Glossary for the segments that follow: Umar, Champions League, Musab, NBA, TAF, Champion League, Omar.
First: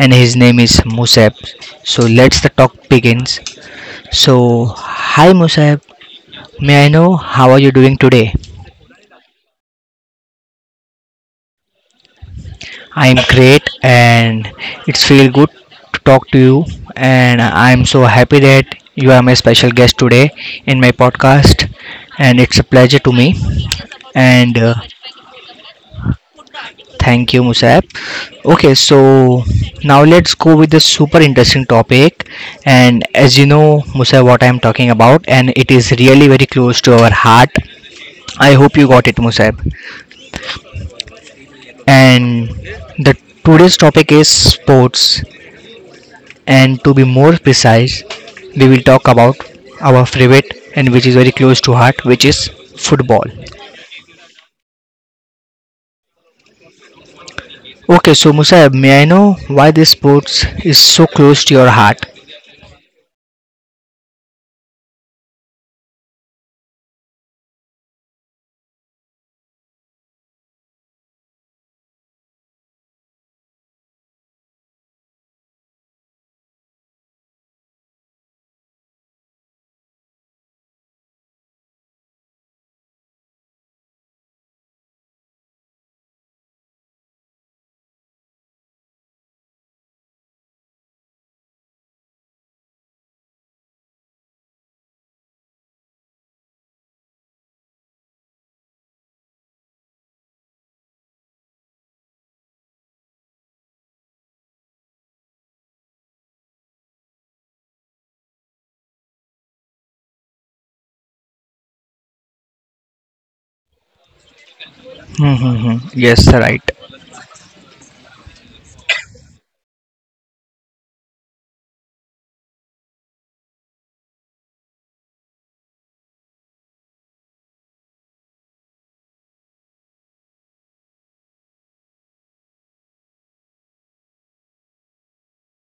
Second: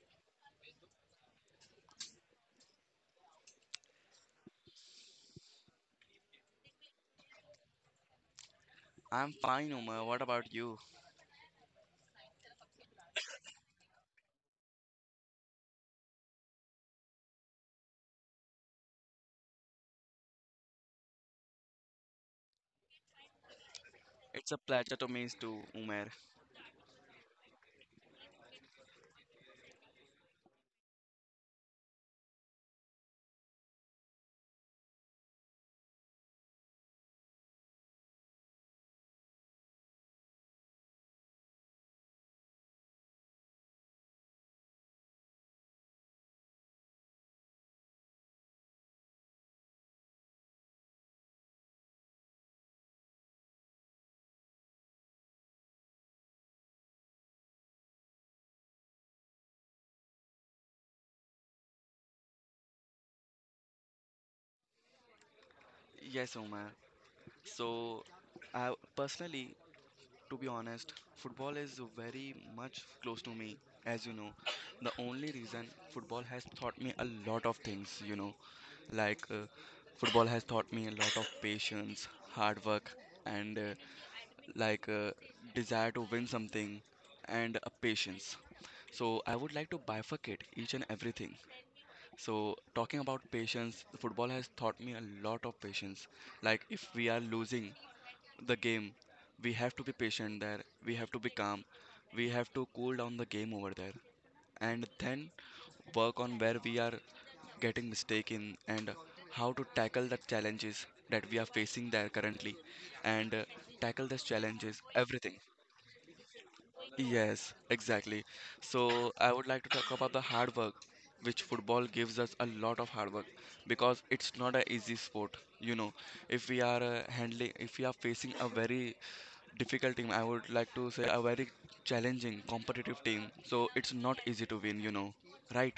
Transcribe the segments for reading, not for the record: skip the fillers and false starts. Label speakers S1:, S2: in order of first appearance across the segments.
S1: and his name is Musab. So let's the talk begins. So hi Musab, may I know how are you doing today?
S2: I'm fine, Umar. What about you?
S1: I am great, and it's feel good to talk to you, and I'm so happy that you are my special guest today in my podcast, and it's a pleasure to me
S2: It's
S1: and
S2: a pleasure to meet you, Umar.
S1: Thank you, Musab. Okay, so now let's go with the super interesting topic. And as you know, Musab, what I'm talking about, and it is really very close to our heart. I hope you got it, Musab. And the today's topic is sports. And to be more precise, we will talk about our favorite and which is very close to heart, which is football. Okay, so Musab, may I know why this sports is so close to your heart?
S2: Yes, Umar. So, I personally, to be honest, football is very much close to me. As you know, the only reason football has taught me a lot of things, like uh, Football has taught me a lot of patience, hard work, and like desire to win something and a patience. So I would like to bifurcate each and everything. So, talking about patience, football has taught me a lot of patience. Like, if we are losing the game, we have to be patient there, we have to be calm, we have to cool down the game over there, and then work on where we are getting mistake in and how to tackle the challenges that we are facing there currently and tackle those challenges everything.
S1: Mm-hmm. Yes, right.
S2: Yes, exactly. So I would like to talk about the hard work, which football gives us a lot of hard work because it's not an easy sport. If we are handling, if we are facing a very difficult team, I would like to say a very challenging, competitive team. So it's not easy to win. You know, right?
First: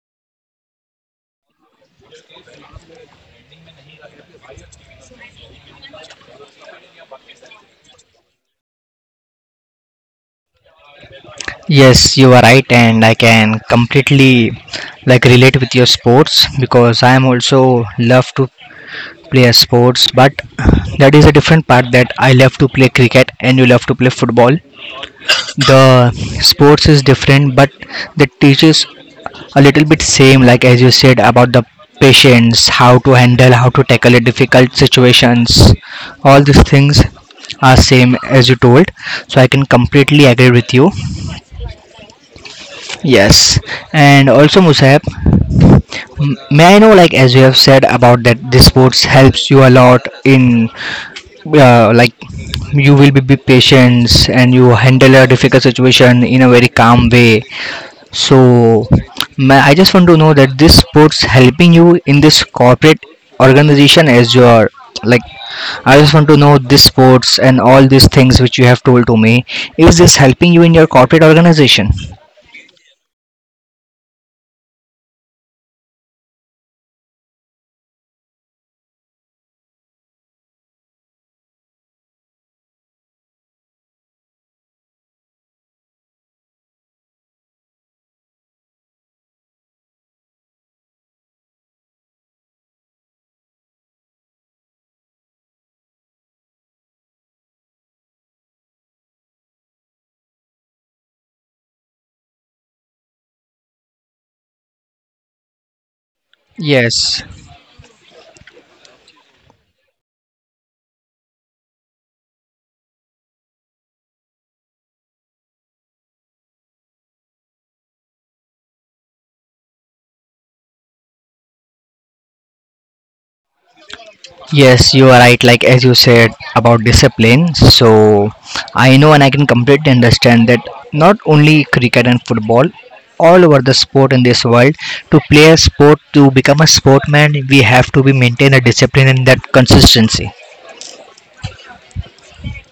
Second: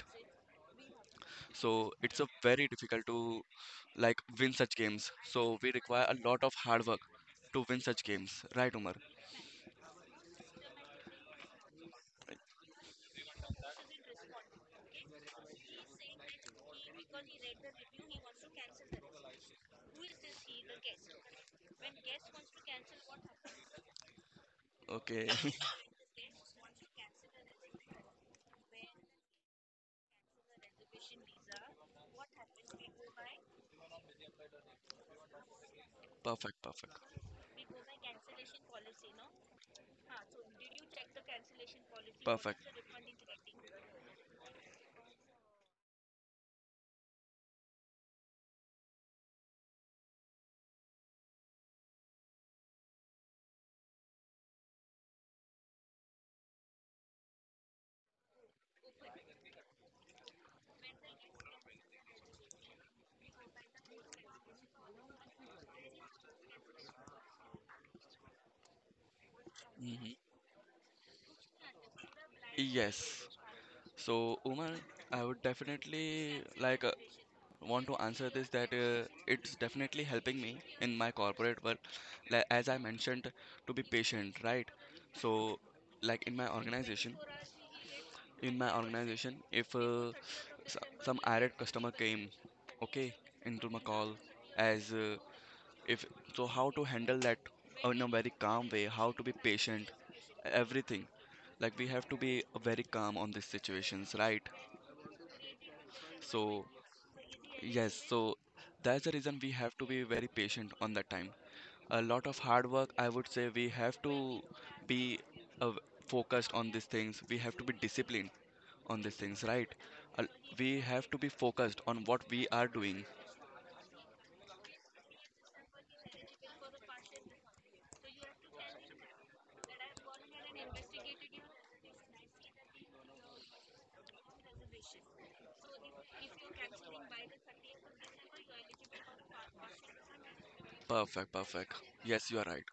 S2: So it's a very difficult to like win such games. So we require a lot of hard work to win such games, right, Umar?
S1: Yes, you are right, and I can completely like relate with your sports because I am also love to play a sports, but that is a different part that I love to play cricket and you love to play football.
S2: Okay.
S1: The sports is different, but the teaches a little bit same, like as you said about the patience, how to handle, how to tackle a difficult situations, all
S2: Perfect,
S1: these
S2: perfect.
S1: things are same as you told, so I can completely agree with you.
S2: Perfect.
S1: Yes, and also Musab, may I know like as you have said about that this sports helps you a lot in like you will be patient and you handle a difficult situation in a very calm way. So ma I just want to know that this sports helping you in this corporate organization as your like I just want to know this sports and all these things which you have told to me.
S2: Rating?
S1: Is this helping you in your corporate organization?
S2: Yes. So, Umar, I would definitely like want to answer this that it's definitely helping me in my corporate work. Like, as I mentioned, to be patient, right? So, like in my organization, if s- some irate customer came, okay, into my call as if, so how to handle that in a very calm way, how to be patient everything. Like, we have to be very calm on these situations, right? So
S1: Yes,
S2: yes, so that's the reason we have to be very patient on that time. A lot of hard work, I would say we have to be uh, focused on these things, we have to be disciplined on these things, right? uh, we have to be focused on what we are doing.
S1: yes, you are right. Like as you said about discipline, so I know and I can completely understand that not only cricket and football, all over the sport in this world, to play a sport, to become a sportman, we have to be maintain a discipline and that consistency.
S2: Perfect, perfect. Yes, you are right.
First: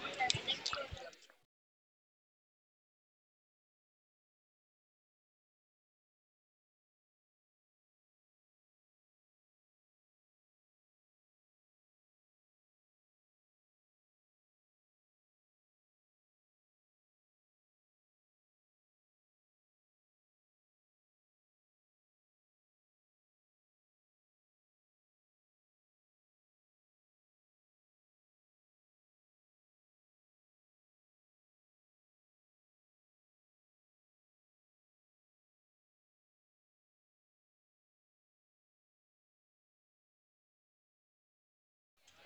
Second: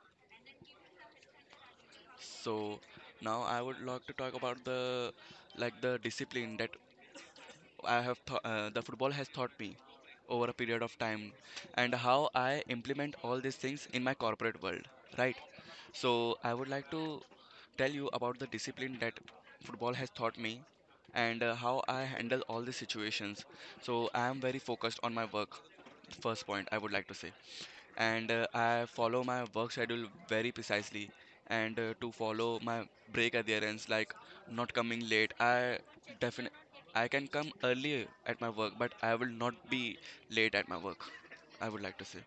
S2: So now I would like to talk about the like the discipline that I have th the football has taught me over a period of time, and how I implement all these things in my corporate world, right? So I would like to tell you about the discipline that football has taught me and how I handle all these situations. So I am very focused on my work, first point I would like to say, and I follow my work schedule very precisely, and to follow my break adherence, like not coming late. I definitely, I can come early at my work, but I will not be late at my work, I would like to say.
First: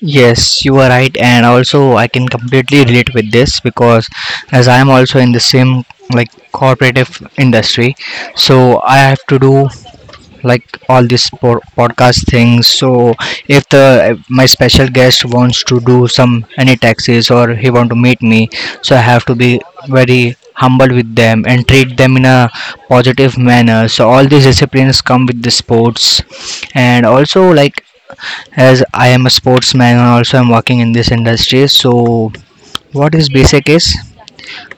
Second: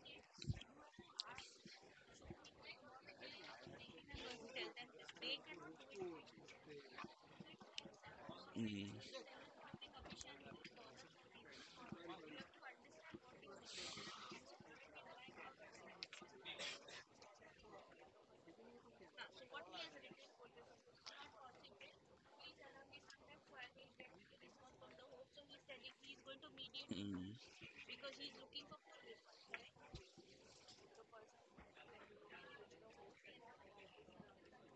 S1: Yes, you are right, and also I can completely relate with this because as I am also in the same like cooperative industry, so I
S2: mm,
S1: have to do like all these podcast things. So if the my special guest wants to do some any taxes or he want to meet me, so I have to be very humble with them and treat them in a positive manner. So all these disciplines come with the sports, and also
S2: mm.
S1: like as I am a sportsman and also I'm working in this industry. So what is basic is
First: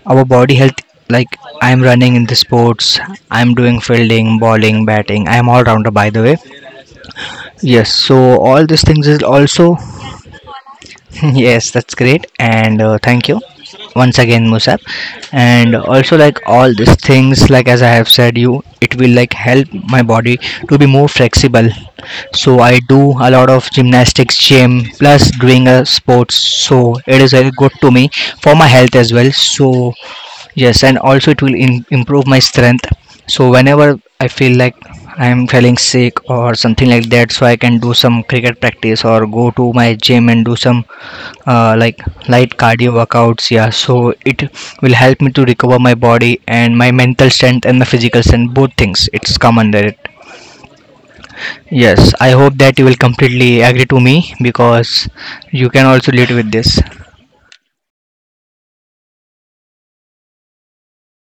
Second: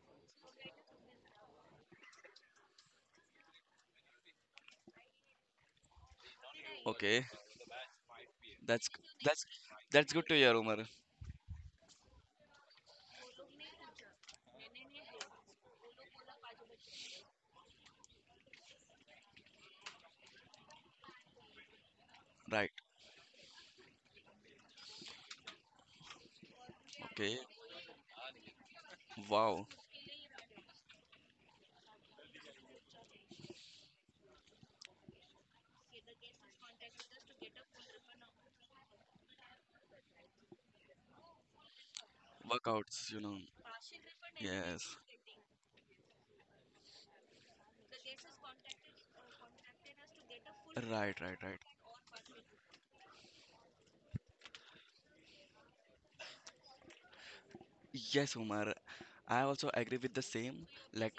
S1: our body health, like I'm running in the sports, I'm doing fielding, bowling, batting. I'm all rounder by the way.
S2: Okay.
S1: Yes, so all these
S2: that's
S1: things is
S2: that's
S1: also
S2: that's good to hear, Umar.
S1: Yes, that's great, and thank you once again, Musab. And also, like all these things, like as I have said, you it will like help my body to be more flexible. So
S2: Right.
S1: I do a lot of gymnastics, gym, plus doing a sports. So it is
S2: Okay.
S1: very good to me for my health as well.
S2: Wow.
S1: So yes, and also it will improve my strength. So whenever I feel like I am feeling sick or something like that, so I can do some cricket practice or go to my gym and do some like light cardio
S2: Workouts, you know.
S1: workouts. Yeah, so it will
S2: Yes.
S1: help me to recover my body and my mental strength and the physical strength, both things. It's come under it.
S2: Right, right, right.
S1: Yes, I hope that you will completely agree to me because you can also relate with this.
S2: Yes, Omar. I also agree with the same. Like,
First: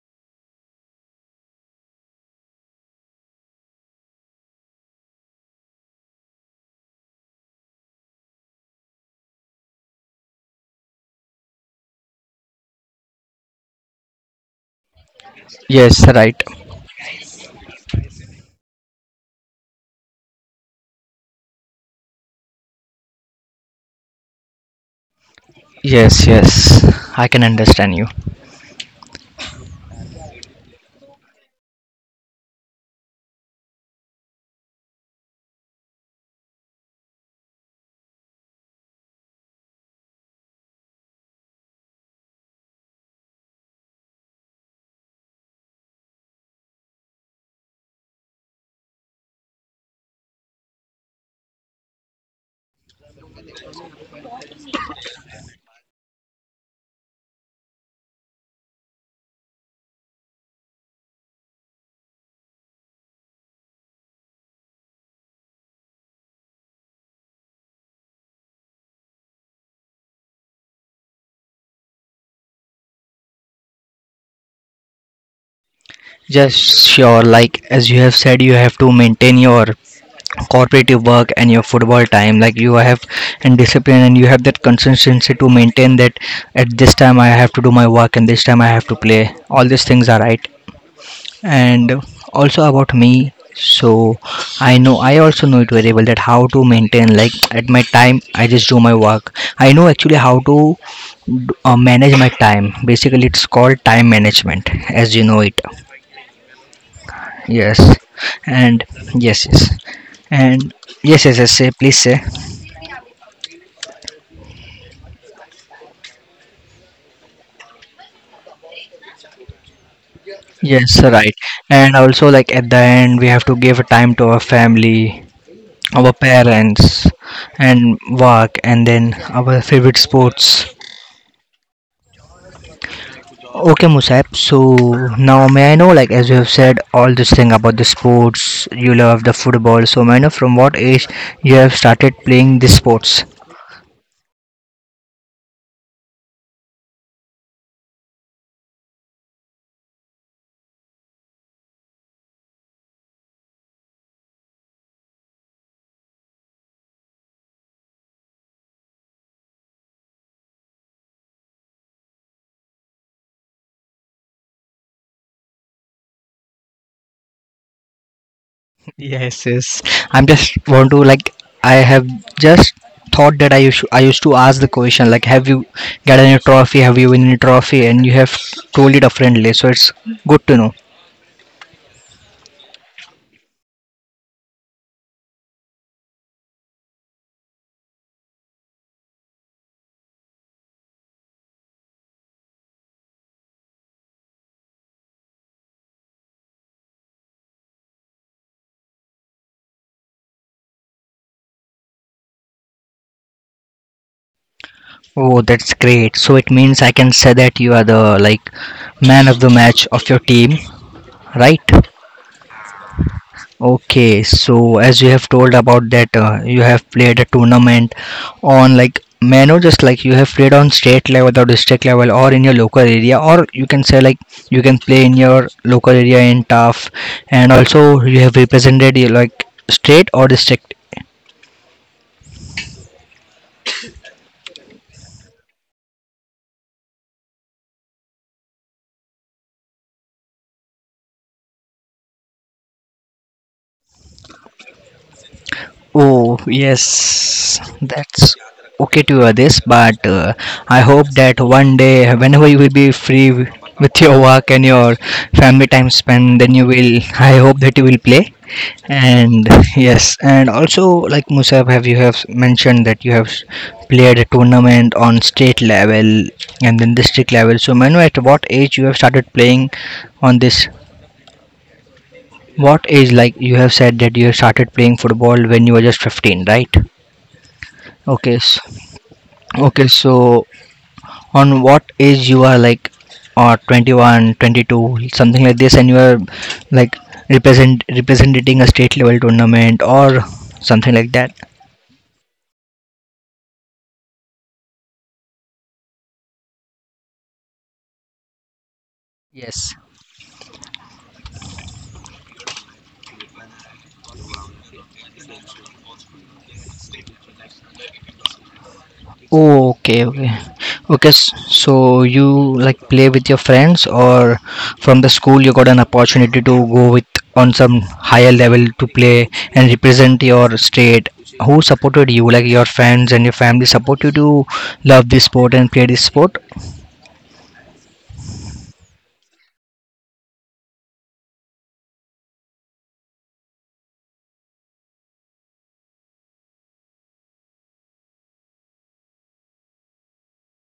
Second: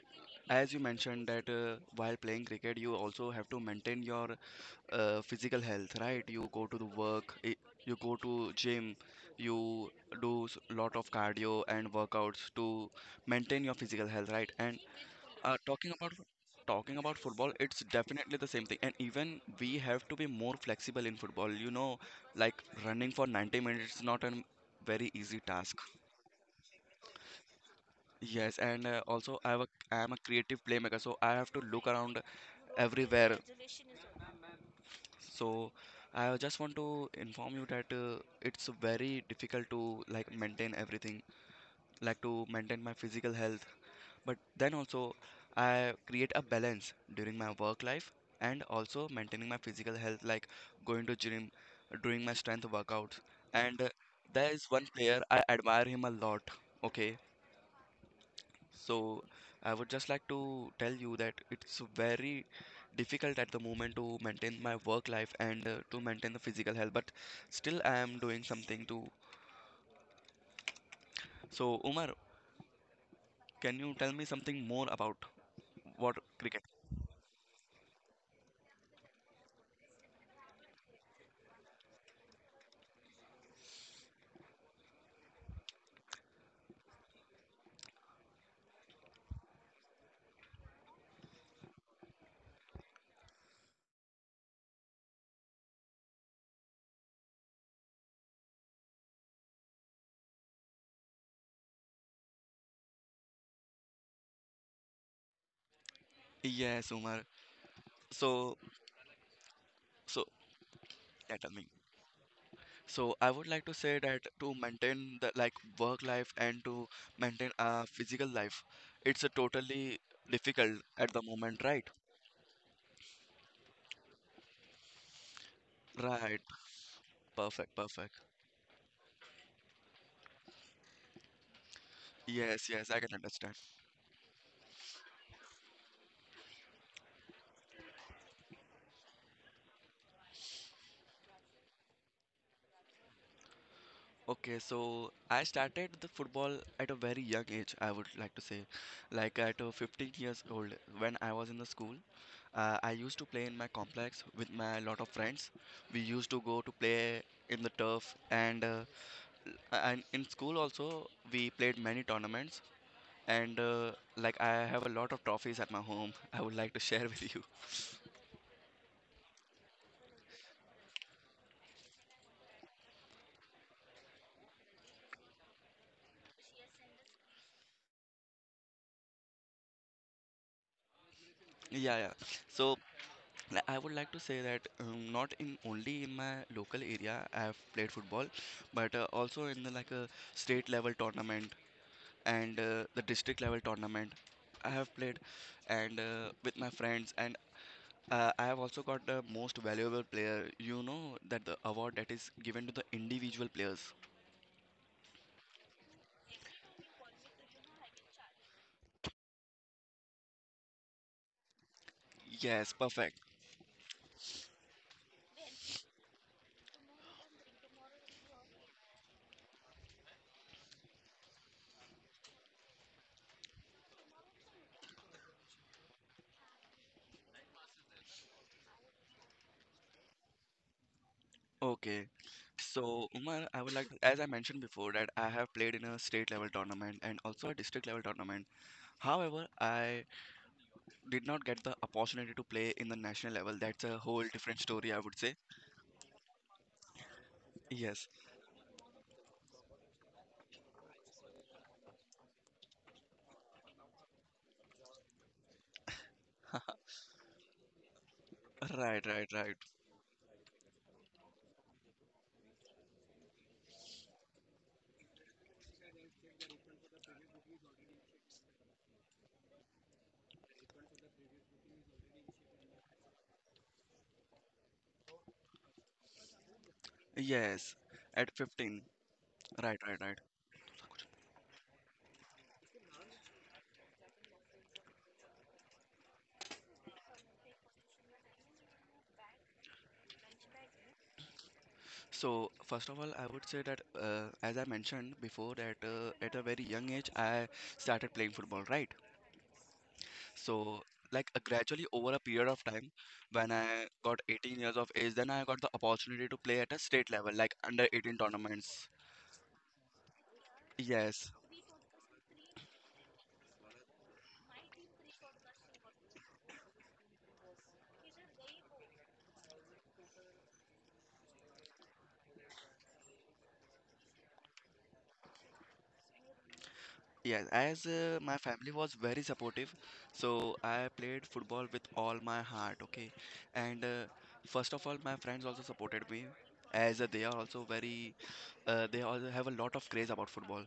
S2: as you mentioned that while playing cricket, you also have to maintain your physical health, right? You go to the work, you go to gym, you do lot of cardio and workouts to maintain your physical health, right? And uh, talking
S1: Yes,
S2: about
S1: right.
S2: talking about football, it's definitely the same thing. And even we have to be more flexible in football. You know, like running for 90 minutes is not a very easy task.
S1: Yes, yes, I can understand you.
S2: Yes, and also I have a, I am a creative playmaker, so I have to look around everywhere. So I just want to inform you that it's very difficult to like maintain everything, like to maintain my physical health. But then also I create a balance during my work life and also maintaining my physical health, like going to gym, doing my strength workouts. And there is one player I admire him a lot. Okay. So I would just like to tell you that it's very difficult at the moment to maintain my work life and to maintain the physical health, but still I am doing something too. So Umar, can you tell me something more about what cricket?
S1: Just sure, like as you have said, you have to maintain your cooperative work and your football time like you have and discipline and you have that consistency to maintain that at this time I have to do my work and this time I have to play all these things are right and also about me. So I know I also know it very well that how to maintain like at my time I just do my work. I know actually how to manage my time, basically it's called time management as you know it.
S2: Yes, Umar.
S1: Yes,
S2: So,
S1: and yes, yes,
S2: so
S1: and yes,
S2: yeah,
S1: yes,
S2: tell
S1: yes.
S2: me.
S1: Say, please say.
S2: So I would like to say that to maintain the like work life and to maintain a physical life, it's a totally difficult
S1: Yes,
S2: at the
S1: right.
S2: moment, right?
S1: And also, like at the end, we have to give time to our family, our
S2: Right.
S1: parents,
S2: Perfect.
S1: and
S2: Perfect.
S1: work, and then our favorite sports.
S2: Yes. Yes. I can understand.
S1: Okay, Musab. So now, may I know, like as you have said, all this thing about the sports. You love the football. So, may I know from what age you have started playing this sports?
S2: Okay, so I started the football at a very young age, I would like to say. Like at 15 years old, when I was in the school, I used to play in my complex with my lot of friends. We used to go to play in the turf, and l- and in school also we played many tournaments. And like I have a lot of trophies at my home. I would like to share with you.
S1: Yes, yes. I'm just want to like I have just thought that I used to ask the question like have you got any trophy? Have you win any trophy? And you have told it differently, so it's good to know.
S2: Yeah, yeah. So I would like to say that not in only in my local area I have played football, but also in the, like a state level tournament and the district level tournament I have played, and with my friends and I have also got the most valuable player. You know that the award that is given to the individual players.
S1: Oh, that's great. So it means I can say that you are the like man of the match of your team, right?
S2: Yes, perfect.
S1: Okay, so as you have told about that, you have played a tournament on like Mano, just like you have played on state level or district level or in your local area, or you can say like you can play in your local area in TAF, and also you have represented your like state or district.
S2: Okay. So, Umar, I would like, as I mentioned before, that I have played in a state level tournament and also a district level tournament. However, I did not get the opportunity to play in the national level, that's a whole different story, I would say.
S1: Oh, yes,
S2: Yes,
S1: that's okay to hear this, but I hope that one day, whenever you will be free with your work and your family time spent, then you will, I hope that you will play.
S2: right, right,
S1: And
S2: right.
S1: yes, and also like Musab, have you have mentioned that you have played a tournament on state level and then district level, so manu at what age you have started playing on this, what age, like you have said that you have started playing football when you were just 15, right?
S2: Yes, at
S1: Okay, so,
S2: 15. Right,
S1: okay,
S2: right, right.
S1: so on what age you are like, or 21 22 something like this, and you are like representing a state level tournament or something like that.
S2: So, first of all, I would say that, as I mentioned before, that at a very young age, I started playing football, right?
S1: Yes.
S2: So, like gradually over a period of time, when I got 18 years of age, then I got the opportunity to play at a state level, like under 18 tournaments.
S1: Oh, okay, okay, okay.
S2: Yes.
S1: So you like play with your friends, or from the school you got an opportunity to go with on some higher level to play and represent your state. Who supported you? Like your friends and your family supported you to love this sport and play this sport.
S2: Yes, as my family was very supportive, so I played football with all my heart, okay? And first of all, my friends also supported me, as they are also very, they also have a lot of craze about football.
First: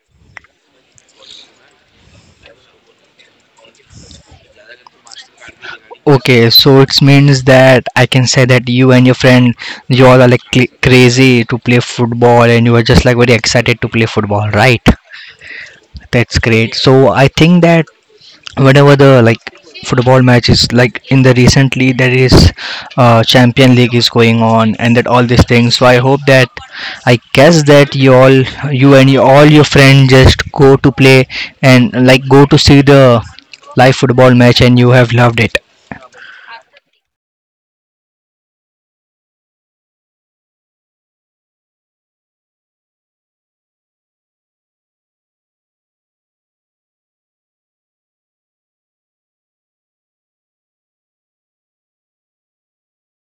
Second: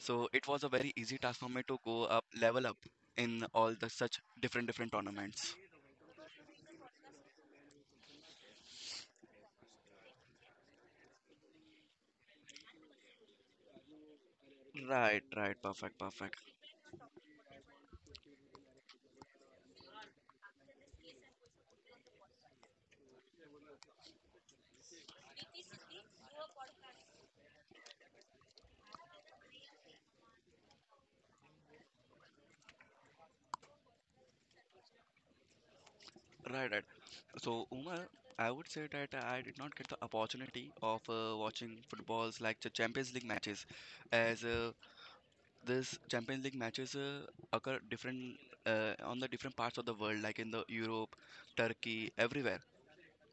S2: So it was a very easy task for me to go up, level up in all the such different different tournaments.
S1: Okay, so it means that I can say that you and your friend, you all are like crazy to play football and you are just like very excited to play football, right?
S2: Right, right, perfect,
S1: That's
S2: perfect.
S1: great. So I think that whenever the like football matches like in the recently there is champion league is going on and that all these things, so I hope that I guess that you all, you and your, all your friends just go to play and like go to see the live football match and you have loved it.
S2: Right, right. So, Umar, I would say that I did not get the opportunity of watching footballs like the Champions League matches, as this Champions League matches occur different on the different parts of the world, like in the Europe, Turkey, everywhere.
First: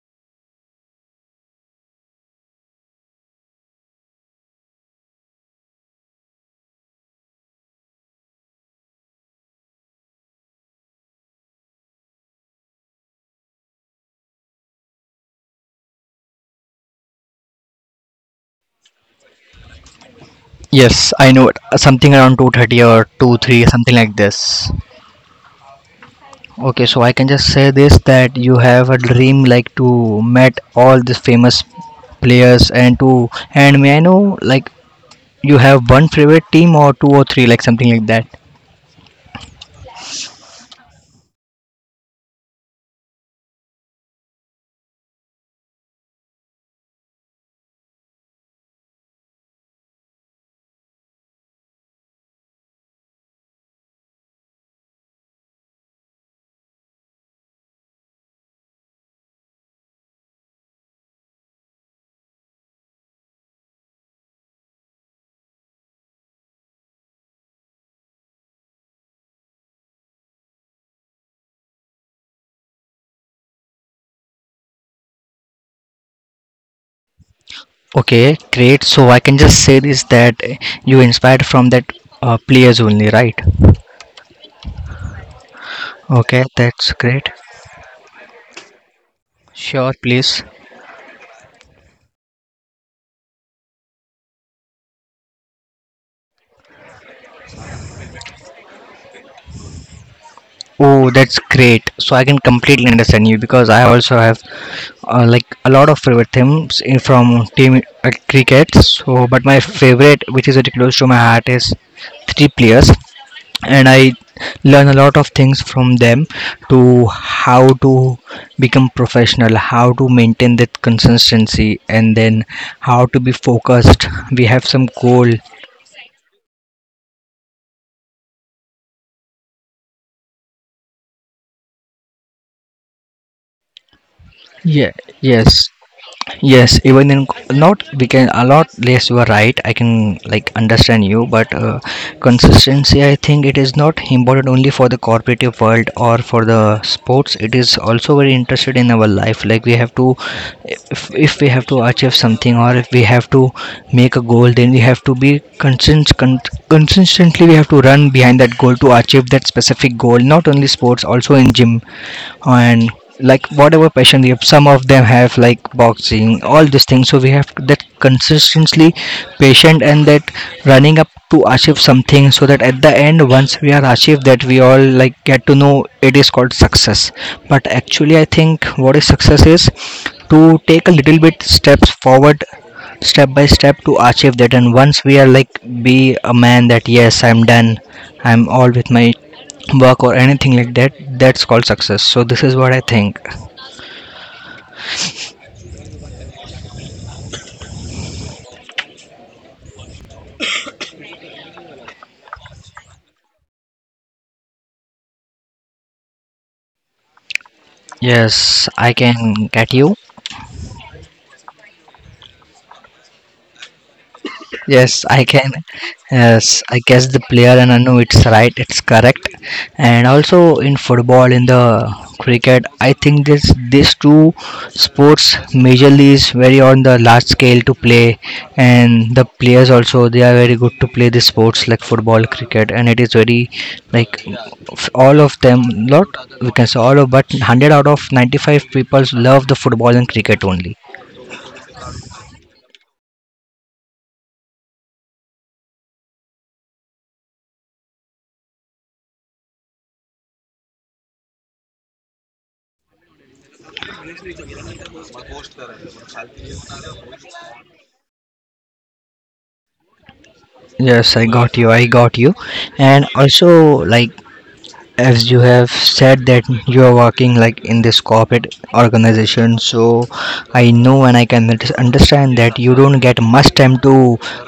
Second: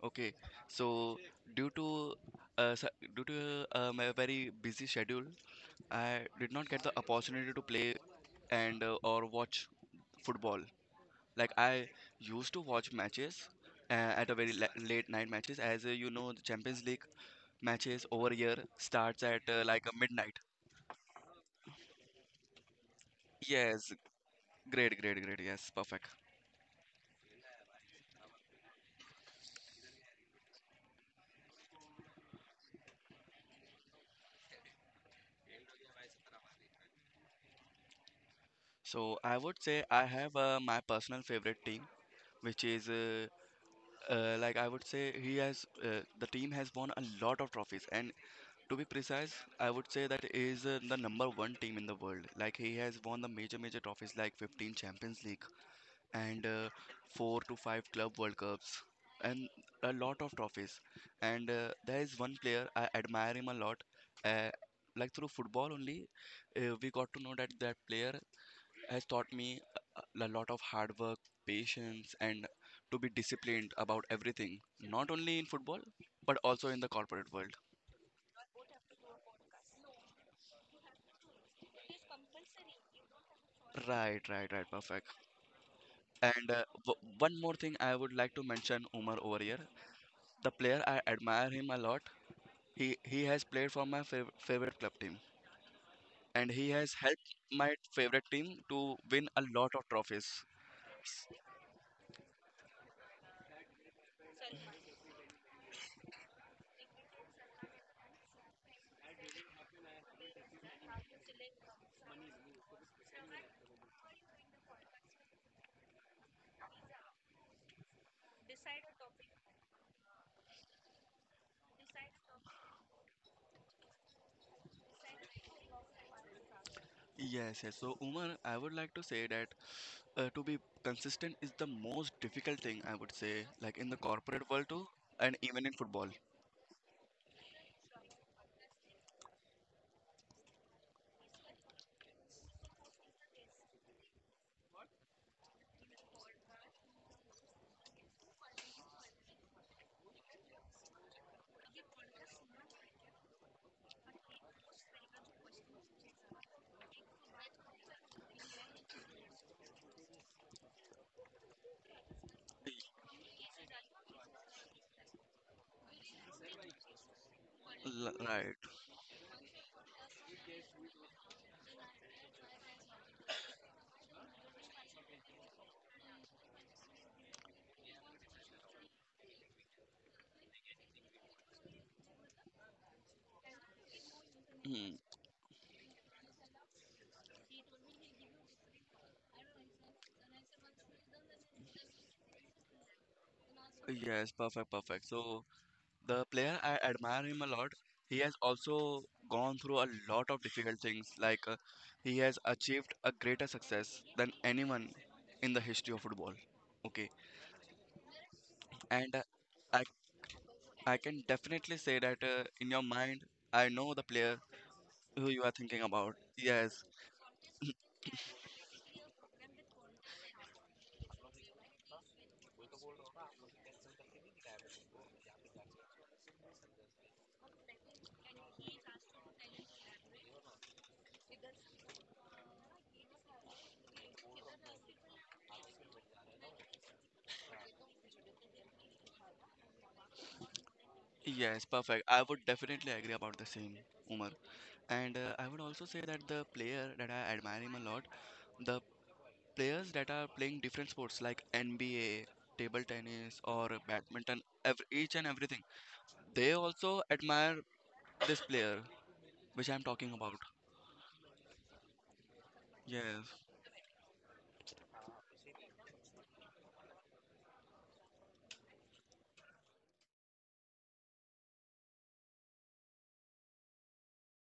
S2: Okay, so due to uh, s- my very busy schedule, I did not get the opportunity to play and or watch football like I used to watch matches at a very late night matches as you know the Champions League matches over here starts at like a midnight.
S1: Yes, I know it. Something around 2:30 or two three
S2: Yes,
S1: something like this.
S2: great, great, great. Yes, perfect.
S1: Okay, so I can just say this that you have a dream like to meet all these famous players and to, and may I know like you have one favorite team or two or three, like something like that.
S2: So I would say I have my personal favorite team, which is like I would say he has the team has won a lot of trophies, and to be precise, I would say that is the number one team in the world. Like he has won the major major trophies like 15 Champions League, and four to five club World Cups and a lot of trophies. And there is one player I admire him a lot. Uh, like through football only, we got to know that that player has taught me a lot of hard work, patience, and to be disciplined about everything. Not only in football, but also in the corporate world.
S1: Okay, great. So I can just say this that you inspired from that players only, right?
S2: Right, right, right, perfect.
S1: Okay,
S2: And
S1: that's great.
S2: one more thing I would like to mention Umar over here.
S1: Sure, please.
S2: The player I admire him a lot, he has played for my favorite club team, and he has helped my favorite team to win a lot of trophies.
S1: Oh, that's great. So I can completely understand you because I also have like a lot of favorite teams from team cricket. So, but my favorite, which is really close to my heart, is three players. And I learn a lot of things from them to how to become professional, how to maintain that consistency, and then how to be focused. We have some goal.
S2: Yes, yes. So, Umar, I would like to say that to be consistent is the most difficult thing I would say, like in the corporate world too,
S1: Yeah.
S2: and
S1: Yes.
S2: even in football.
S1: yes even in not we can a lot less you are right. I can like understand you, but consistency, I think, it is not important only for the corporate world or for the sports. It is also very interested in our life. Like we have to if we have to achieve something, or if we have to make a goal, then we have to be consistently, we have to run behind that goal to achieve that specific goal. Not only sports, also in gym and
S2: Y-
S1: like whatever passion we have, some of them have like boxing, all these things. So we have to that
S2: Right.
S1: consistently patient and that running up to achieve something, so that at the end once we are achieved that, we all like get to know it is called success. But actually I think what is success is to take a little bit steps forward, step by step, to achieve that. And
S2: Hmm.
S1: once we are like be a man that yes, I'm done, I'm all with my work or anything like that, that's called success. So this is what I think.
S2: Yes, perfect, perfect. So, the player I admire him a lot. He has also gone through a lot of difficult things. Like he has achieved a greater success than anyone in the history of football. Okay,
S1: Yes, I
S2: and
S1: can get
S2: I
S1: you.
S2: I can definitely say that in your mind, I know the player
S1: Yes, I
S2: who you are
S1: can.
S2: thinking about.
S1: Yes, I
S2: Yes,
S1: guess the player, and I know it's right, it's correct. And also in football, in the cricket, I think this these two sports majorly is very on the large scale to play, and the players also, they are very good to play the sports like football, cricket. And it is very like all of them, lot, we can say all of, but 100 out of 95 people love the football and cricket only.
S2: yes, perfect. I would definitely agree about the same, Umar. And I would also say that the player that I admire him a lot, the players that are playing different sports like NBA, table tennis, or badminton, each and everything, they also admire this player, which I'm talking about.
S1: Yes, I got you. I got you. And
S2: Yes.
S1: also, like as you have said that you are working like in this corporate organization, so I know and I can understand that you don't get much time to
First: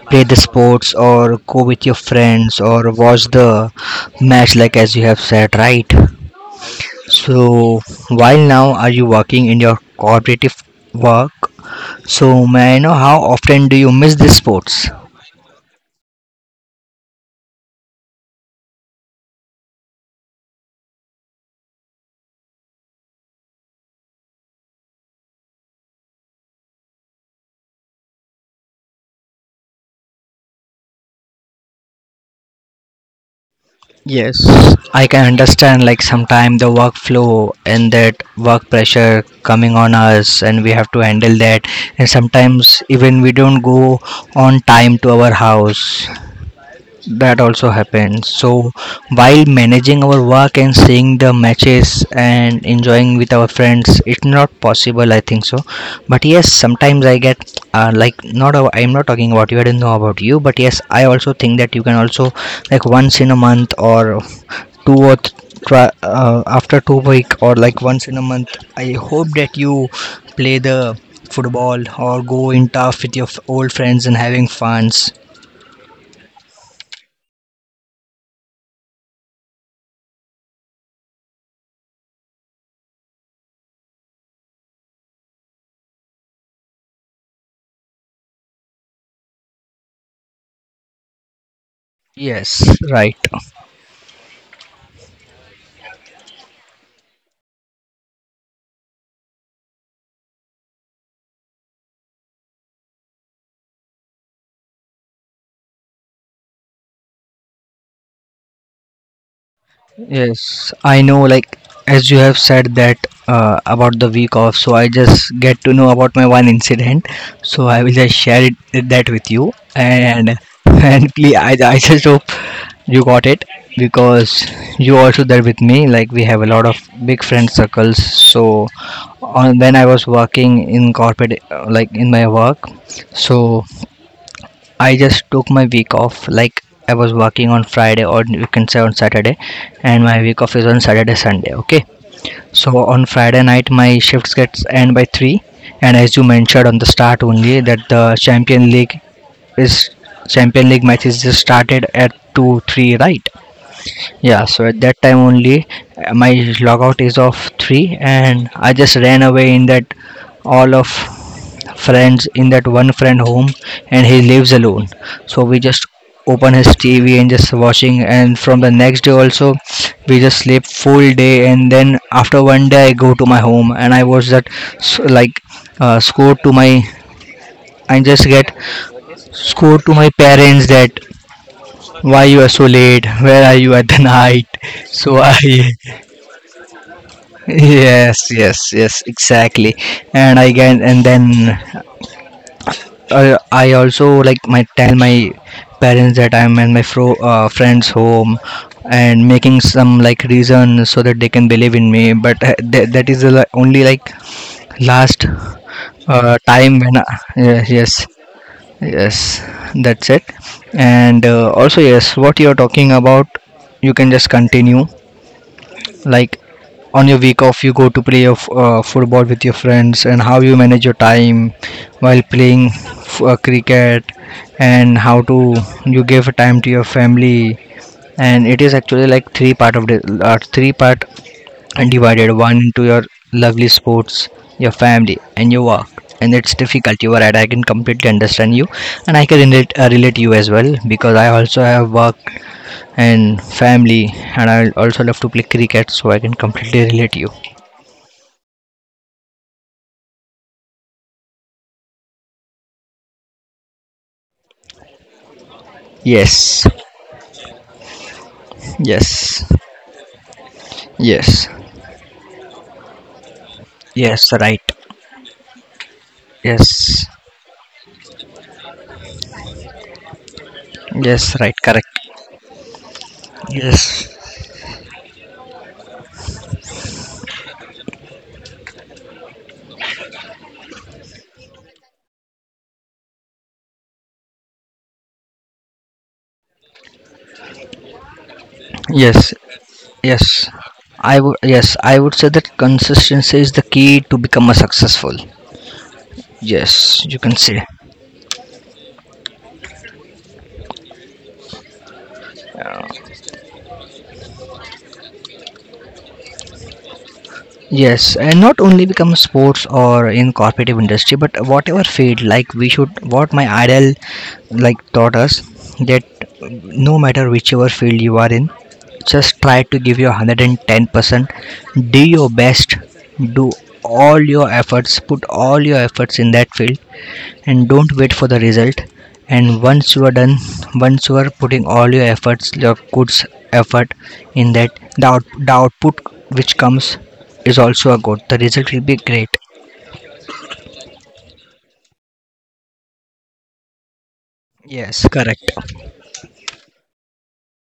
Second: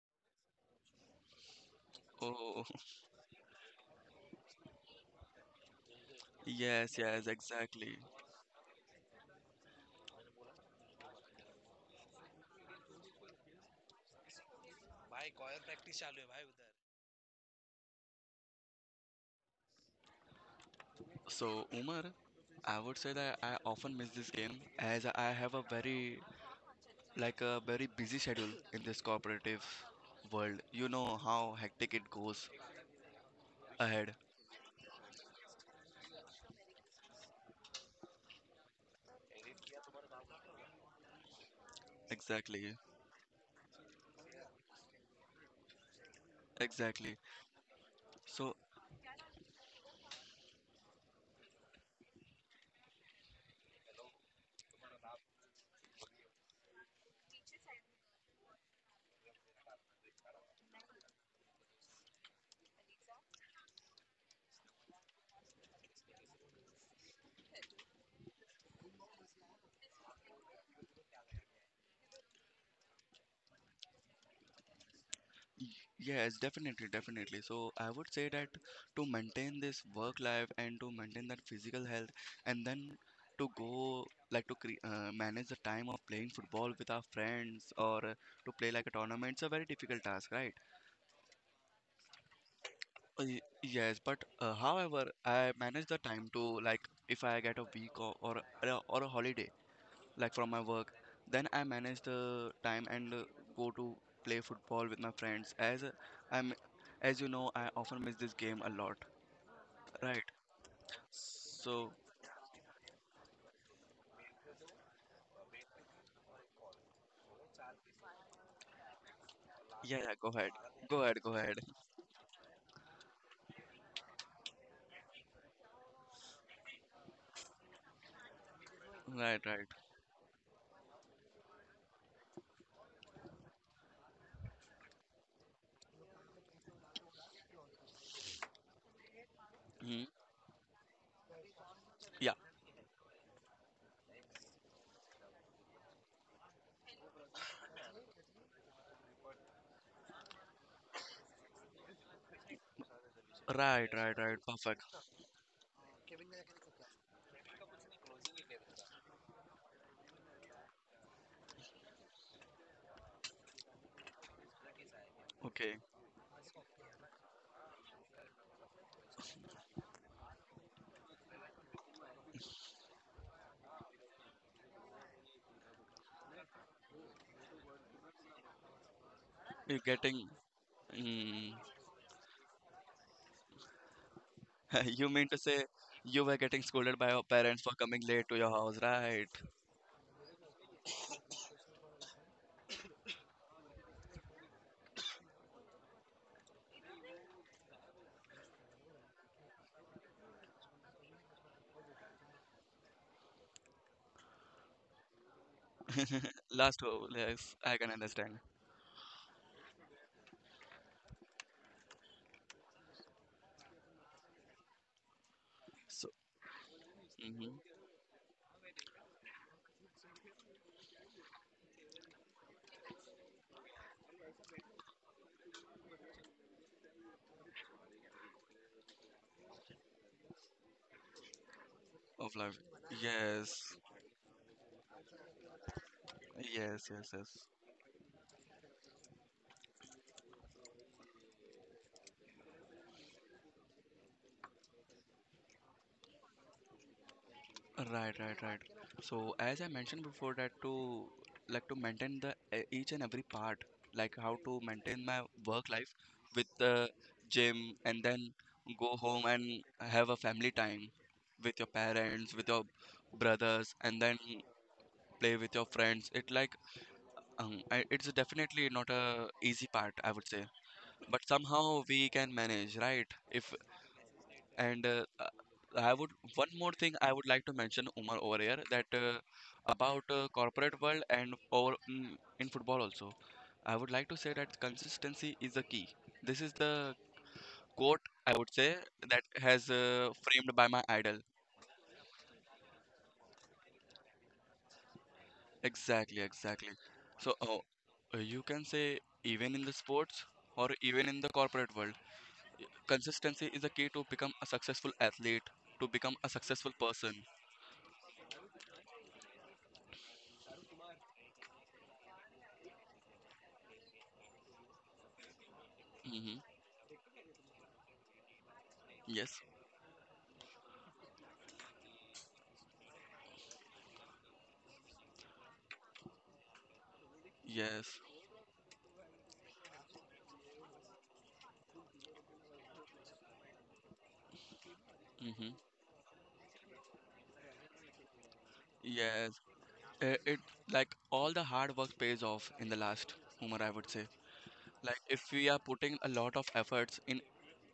S1: play the sports or go with your friends
S2: Oh,
S1: or watch the match, like as you have said, right?
S2: yes,
S1: So
S2: exactly.
S1: while now are you working in your cooperative work, so may I know how often do you miss the sports?
S2: So, Umar, I would say that I often miss this game as I have a like a very busy schedule in this cooperative world. You know how hectic it goes ahead.
S1: Yes, I can understand. Like sometime the workflow and that work pressure coming on us, and we have to handle that. And
S2: Exactly,
S1: sometimes even we don't go on time to our house,
S2: exactly.
S1: that also happens.
S2: So
S1: So while managing our work and seeing the matches and enjoying with our friends, it's not possible, I think so. But yes, sometimes I get like not a- I'm not talking about you, I don't know about you, but yes, I also think that you can also like once in a month or two or th- try, after 2 week or like once in a month, I hope that you play the football or go in turf with your old friends and having funs.
S2: Y- Yes, definitely. So I would say that to maintain this work life and to maintain that physical health, and then to go like to cre manage the time of playing football with our friends or to play like a tournament, it's a very difficult task, right?
S1: Yes, right.
S2: Uh, y- Yes, but however, I manage the time to like if I get a week or a holiday, like from my work. Then I manage the time and go to play football with my friends. As I'm, as you know, I often miss this game a lot, right?
S1: Yes, I know. Like
S2: So
S1: as you have said that about the week off, so I just get to know about my one incident. So I will just share it that with you,
S2: yeah, go ahead, go
S1: and
S2: ahead, go
S1: please, I
S2: ahead.
S1: I just hope you got it, because you also there with me. Like we have a lot of big friend circles. So
S2: Right,
S1: on
S2: right.
S1: when I was working in corporate, like in my work, so I just took my week off. Like I was working on Friday, or you can say on Saturday, and
S2: Hmm.
S1: my week off is on Saturday Sunday. Okay.
S2: Yeah,
S1: So on Friday night my shifts gets end by three, and as you mentioned on the start only that the Champion League is Champion League match is just started at two three, right.
S2: right.
S1: Yeah. So at
S2: Perfect.
S1: that time only my logout is of three, and I just ran away in that all of friends in that one friend home, and he lives alone. So we
S2: Okay,
S1: just open his tv and just watching, and from the next day also we just sleep full day, and then after one day I go to my home, and I watch that s- like score to my, I just get score
S2: you're
S1: to my
S2: getting.
S1: parents that
S2: Mm,
S1: why you are so late, where are you at the night.
S2: you
S1: So
S2: mean to say
S1: I
S2: you were getting scolded by your parents for coming late
S1: yes,
S2: to your
S1: yes,
S2: house,
S1: yes,
S2: right?
S1: exactly. And I can and then I also like my tell my parents that I'm in my friend's home, and making some like reason so that they can believe in me. But that that is the only like last time
S2: Last,
S1: when I,
S2: oh, yes,
S1: yes,
S2: I can
S1: yes,
S2: understand.
S1: yes, that's it. And also yes, what you're talking about, you can just continue
S2: So,
S1: like on your week off
S2: hmm,
S1: you go to play of football with your friends, and how you manage your time while playing cricket, and how to you give time to your family. And it is actually like three part of the three part, and divided
S2: of
S1: one
S2: life.
S1: into your lovely
S2: Yes.
S1: sports, your family and your work. And it's
S2: Yes,
S1: difficult,
S2: yes,
S1: you are right, I
S2: yes.
S1: can completely understand you. And I can relate you as well, because I also have work and family, and I'll also love to play cricket, so I can completely relate you.
S2: Right. So as I mentioned before that to like to maintain the each and every part, like how to maintain my work life with
S1: Yes.
S2: the gym and then go home
S1: Yes.
S2: and have a family time
S1: Yes.
S2: with your parents, with your brothers, and then
S1: Yes, right.
S2: play with your friends. It like
S1: Yes.
S2: it's definitely not a easy part, I would say. But
S1: Yes, right,
S2: somehow we
S1: correct.
S2: can manage, right? If
S1: Yes.
S2: And I would one more thing I would like to mention Umar over here that about corporate world and over in football also. I would like to say that consistency is the key. This is the quote I would say that
S1: Yes.
S2: has
S1: Yes.
S2: framed by my
S1: I
S2: idol.
S1: would yes, I would say that consistency is the key to become a successful.
S2: Exactly.
S1: Yes, you can
S2: So
S1: say.
S2: oh, uh, you can say even in the sports or even in the corporate world, consistency is the key to become a successful athlete, to become a successful person.
S1: Yes, and not only become sports or in corporate industry, but whatever field, like we should, what my idol like taught us that
S2: Hmm.
S1: no matter whichever field you are in, just
S2: Yes,
S1: try to give your 110%, do your best, do all your efforts, put all your efforts in that field, and
S2: yes.
S1: don't wait for the result. And once you are done, once you are putting all your efforts, your good effort in that, the
S2: Mm-hmm.
S1: output which comes is also a good, the result will be great.
S2: Yes, it like all the hard work pays off in the last, Umar, I would say. Like
S1: Yes,
S2: if
S1: correct.
S2: we are putting a lot of efforts in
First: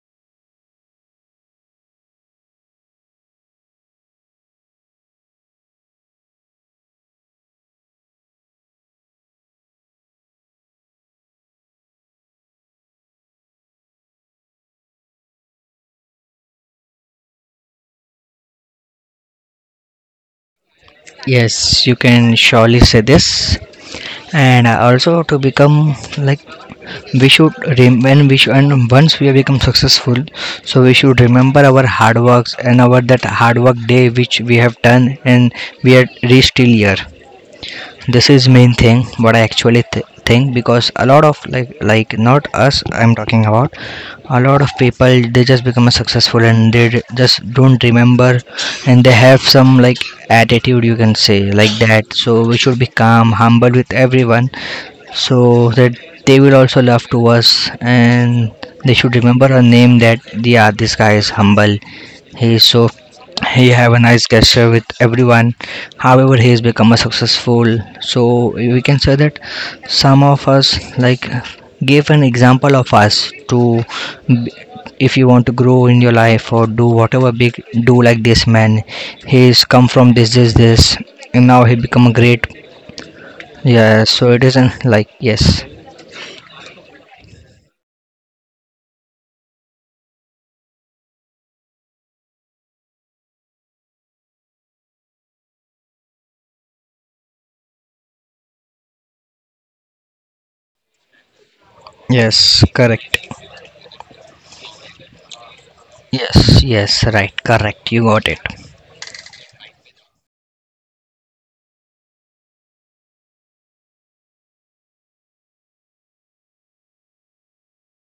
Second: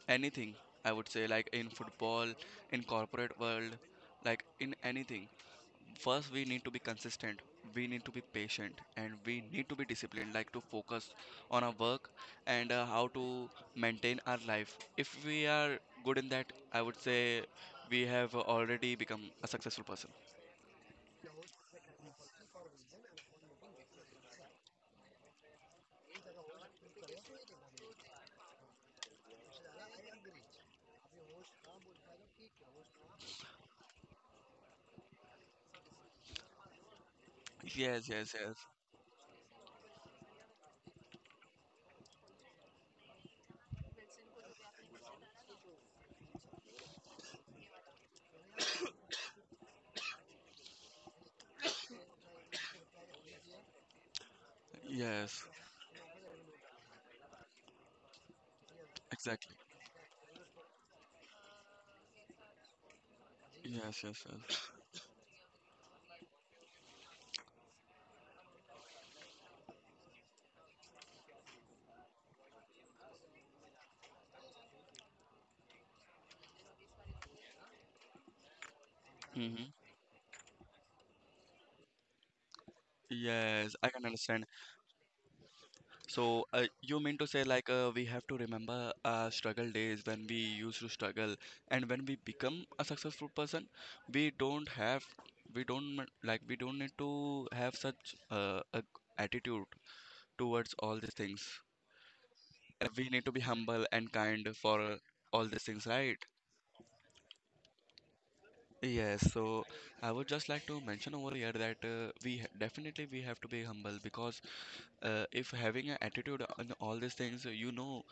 S2: anything, I would say like in football, in corporate world, like in anything. First, we need to be consistent. We need to be patient, and we need to be disciplined. Like to focus on our work and how to maintain our life. If we are good in that, I would say we have already become a successful person.
S1: Yes, you can surely say this. And also to become like, we should when we should and once we have become successful, so we should remember our hard works and our that hard work day which we have done, and we are reached till here.
S2: Yes,
S1: This
S2: yes,
S1: is
S2: yes.
S1: main thing what I actually think, because a lot of like not us, I'm talking about a lot of people, they just become successful and they just don't remember, and they have some like attitude, you can say like that. So we should be calm humble with everyone
S2: Yes,
S1: so that they will also love to us, and they should remember
S2: exactly.
S1: a name that yeah, this guy is humble, he is so, he have
S2: Yes,
S1: a
S2: yes,
S1: nice
S2: yes.
S1: gesture with everyone, however he has become a successful. So we can say that some of us like give an example of us to b- if you want to grow in your life or do whatever big do like this man. He he's
S2: Hmm.
S1: come from this, and now he become a great.
S2: Yes, I can
S1: Yeah, so
S2: understand.
S1: it isn't like yes.
S2: So, you mean to say like we have to remember our struggle days when we used to struggle, and when we become a successful person, we don't have, we don't need to have such attitude towards all these things.
S1: Yes,
S2: We
S1: correct.
S2: need to be humble and kind for all these things, right?
S1: Yes, yes, right, correct. You got it.
S2: Yes, so I would just like to mention over here that definitely we have to be humble because if having an attitude on all these things you know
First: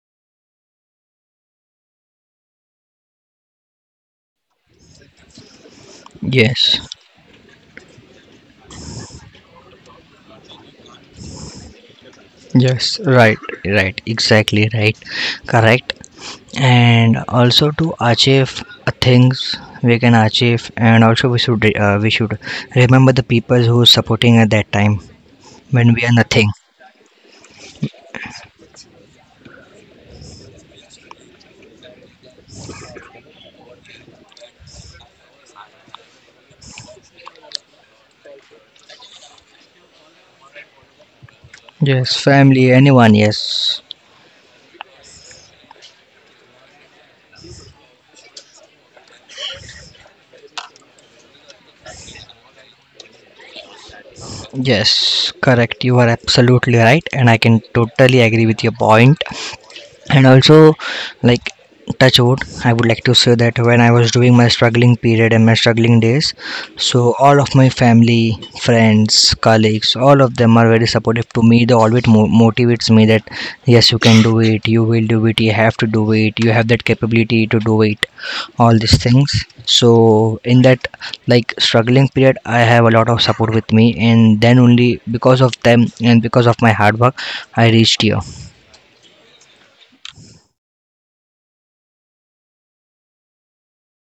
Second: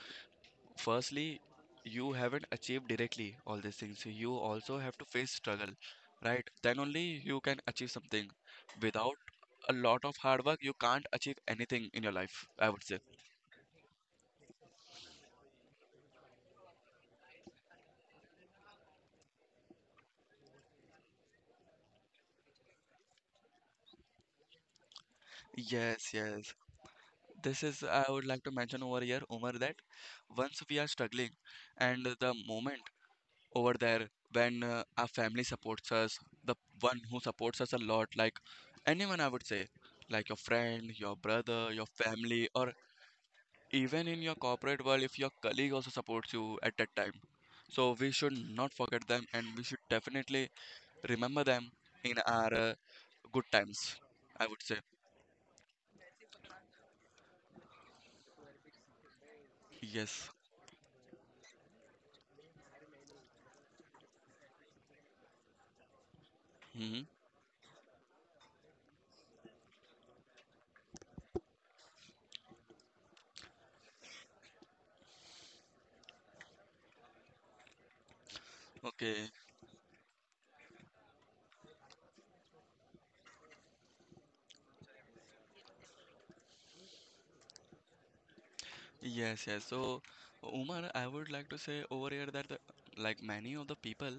S2: firstly you haven't achieved directly all these things you also have to face struggle right then
S1: Yes,
S2: only you can achieve something without a lot of hard work you can't achieve anything in your life I would say.
S1: yes, right, right, exactly right, correct. And also to achieve things we can achieve, and also we should remember the people who supporting at that time when we
S2: Yes,
S1: are nothing.
S2: yes. This is, I would like to mention over here, Umar, that once we are struggling and the moment over there when our family supports us the one who supports us a lot like anyone I would say like your friend your brother your
S1: Yes,
S2: family
S1: family,
S2: or
S1: anyone. Yes,
S2: even in your corporate world if your colleague also supports you at that time so we should not forget them and we should definitely remember them in our good times I would say.
S1: yes, correct. You are absolutely right, and I can totally agree with your point. And
S2: Yes.
S1: also like touch wood, I would like to say that when I was doing my struggling period and my struggling days, so
S2: Hmm.
S1: all of my family, friends, colleagues, all of them are very supportive to me, they always motivates me that yes you can do it, you will do it, you have to do it, you have that capability to do it, all these
S2: Okay.
S1: things. So in that like struggling period, I have a lot of support with me, and then only because of them and because of my hard work, I reached here.
S2: Yes, yes. So, Umar, I would like to say over here that, like many of the people,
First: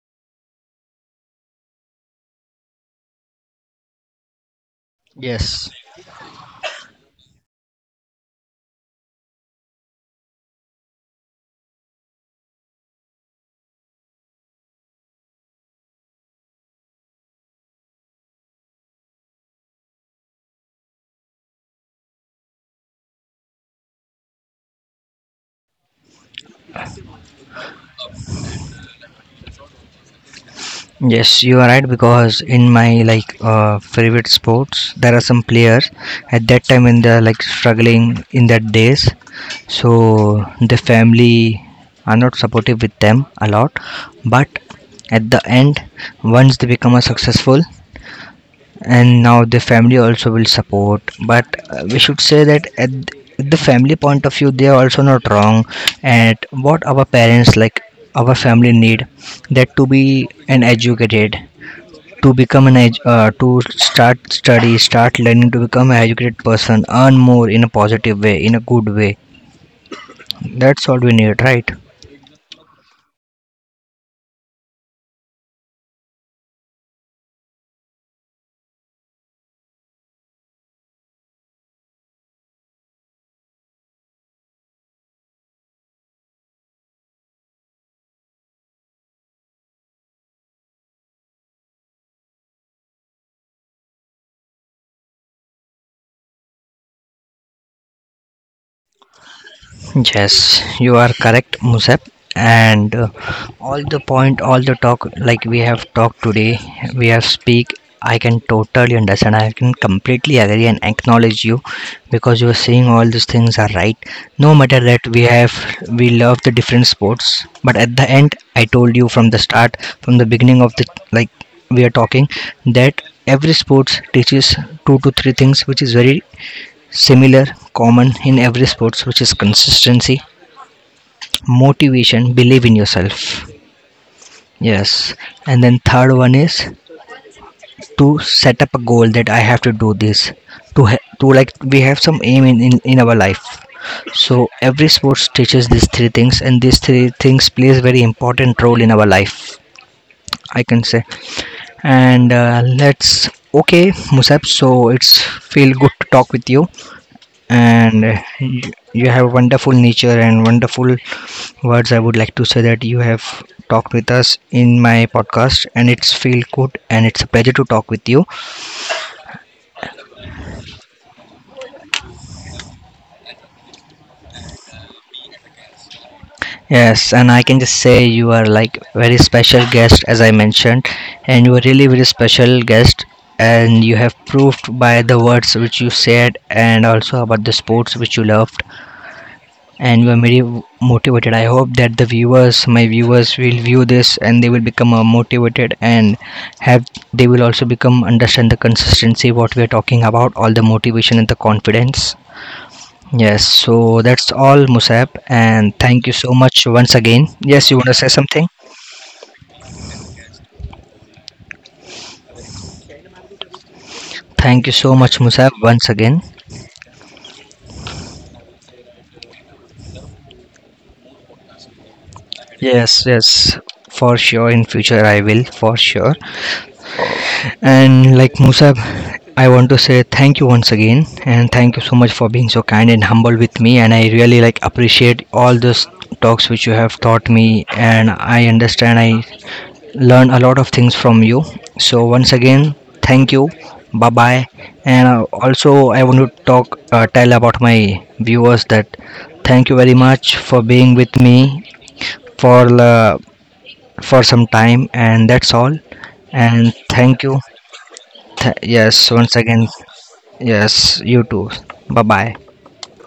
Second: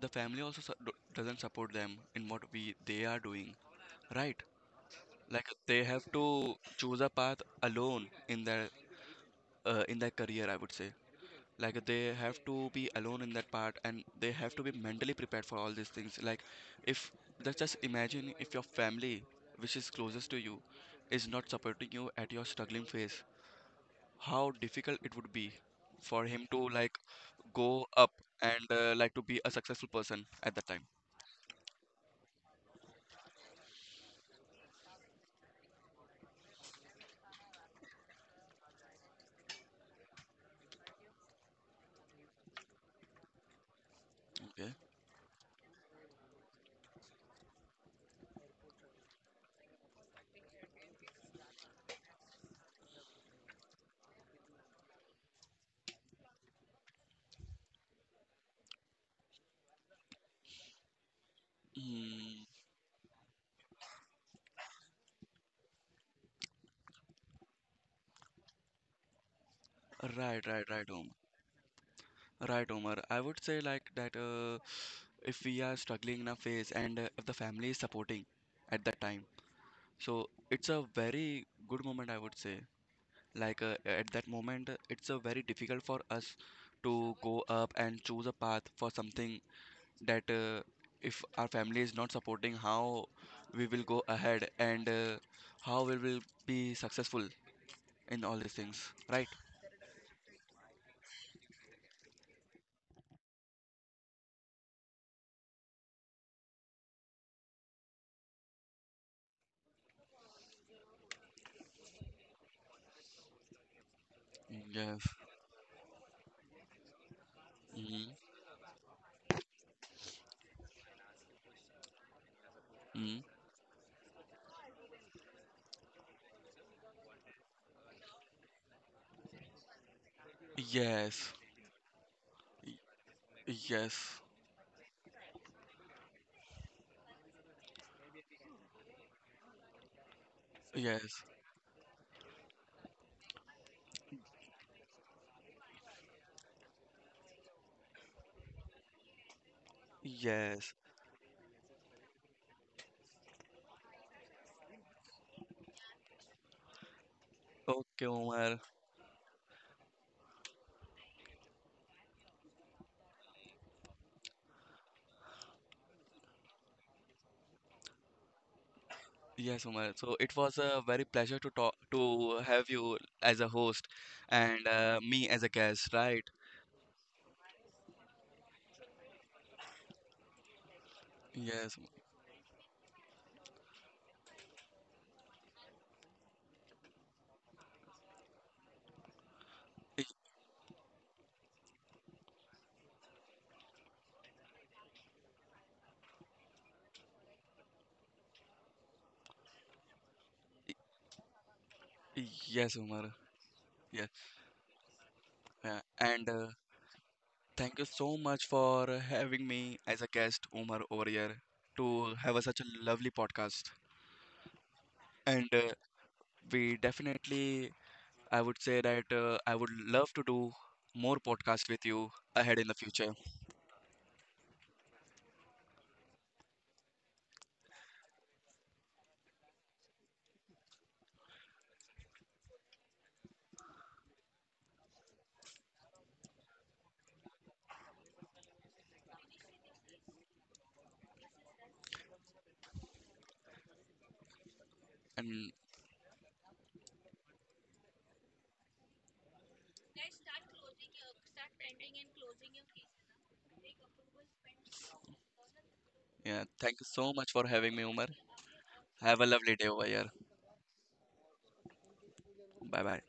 S2: the family also doesn't support them in what we they are doing, right? Like
S1: Yes.
S2: they have to choose a path alone in their career, I would say. Like they have to be alone in that part, and they have to be mentally prepared for all these things. Like if let's just imagine if your family, which is closest to you, is not supporting you at your struggling phase how difficult it would be for him to like go up and like to be a successful person at that time.
S1: Yes, you are right, because in my like favorite sports, there are some players at that time when they're like struggling in that days, so the family are not supportive with them a lot. But
S2: Okay.
S1: at the end, once they become a successful, and now the family also will support. But we should say that at the family point of view, they are also not wrong. And what our parents like, our family need that to be an educated to
S2: Mm,
S1: become an edge to start study, start learning, to become an educated person, earn more in a positive way, in a good way.
S2: right,
S1: That's all
S2: Omar.
S1: we need, right?
S2: Right, Omar. I would say like that if we are struggling in a phase and if the family is supporting at that time, so it's a very good moment, I would say. Like at that moment, it's a very difficult for us to go up and choose a path for something that if our family is not supporting, how we will go ahead and how we will be successful in all these things, right?
S1: Yes, you are correct, Musab. And all the point, all the talk, like we have talked today, we have speak. I can totally understand, I can completely agree and acknowledge you, because you are saying all these things are right. No matter
S2: Yes.
S1: that we have, we love the different sports, but at the
S2: Hmm.
S1: end, I told you from the start, from the beginning of the like we are talking, that
S2: Hmm.
S1: every sports teaches two to three things, which is very similar common in every sports, which is consistency,
S2: Yes.
S1: motivation, believe in
S2: Y-
S1: yourself.
S2: Yes.
S1: Yes, and then third one is to set up a goal, that I have to do this, to
S2: Yes.
S1: to like we have some aim in our life. So every sports teaches these three things, and these three things plays very important role in our life, I
S2: Yes.
S1: can say. And let's okay Musab, so it's feel good to talk with you. And
S2: Okay,
S1: uh,
S2: Omar.
S1: you, you have wonderful nature and wonderful words. I would like to say that you have talked with us in my podcast, and it's feel good, and it's a pleasure to talk with you.
S2: Yes, Omar. So it was a very pleasure to talk to have you as a host and me as a guest, right?
S1: Yes, and I can just say you are like very special guest, as I mentioned, and you are
S2: Yes,
S1: really
S2: Omar.
S1: very special guest. And you have proved by the words which you said, and also about the sports which you love, and you are very motivated. I hope that the viewers, my viewers, will view this and they will become motivated and have they will also become understand the consistency what we are talking about, all the motivation and the confidence.
S2: Y- Yes, Omar.
S1: Yes, so
S2: Yes.
S1: that's all, Musab, and
S2: Yeah.
S1: thank you
S2: And
S1: so much once again. Yes, you
S2: thank you
S1: want to say
S2: so much
S1: something?
S2: for having me as a guest, Umar, over here to have a, such a lovely podcast.
S1: Thank you so much, Musab,
S2: And
S1: once again.
S2: we definitely, I would say that I would love to do more podcasts with you ahead in the
S1: Yes,
S2: future.
S1: yes, for sure. In future, I will for sure. And like Musab, I want to say thank you once again, and thank you so much for being so kind and humble with me, and I really like appreciate all those talks which you have taught me, and I understand, I learn a lot of things from you. So once again, thank you. Bye bye. And
S2: And
S1: also I want to talk tell about my viewers that thank you very much for being with me for uh, for some time, and that's all,
S2: yeah,
S1: and
S2: thank you so
S1: thank
S2: much
S1: you.
S2: for having me, Umar.
S1: Yes,
S2: Have a
S1: once
S2: lovely
S1: again.
S2: day over here.
S1: Yes, you too. Bye bye.
S2: Bye bye.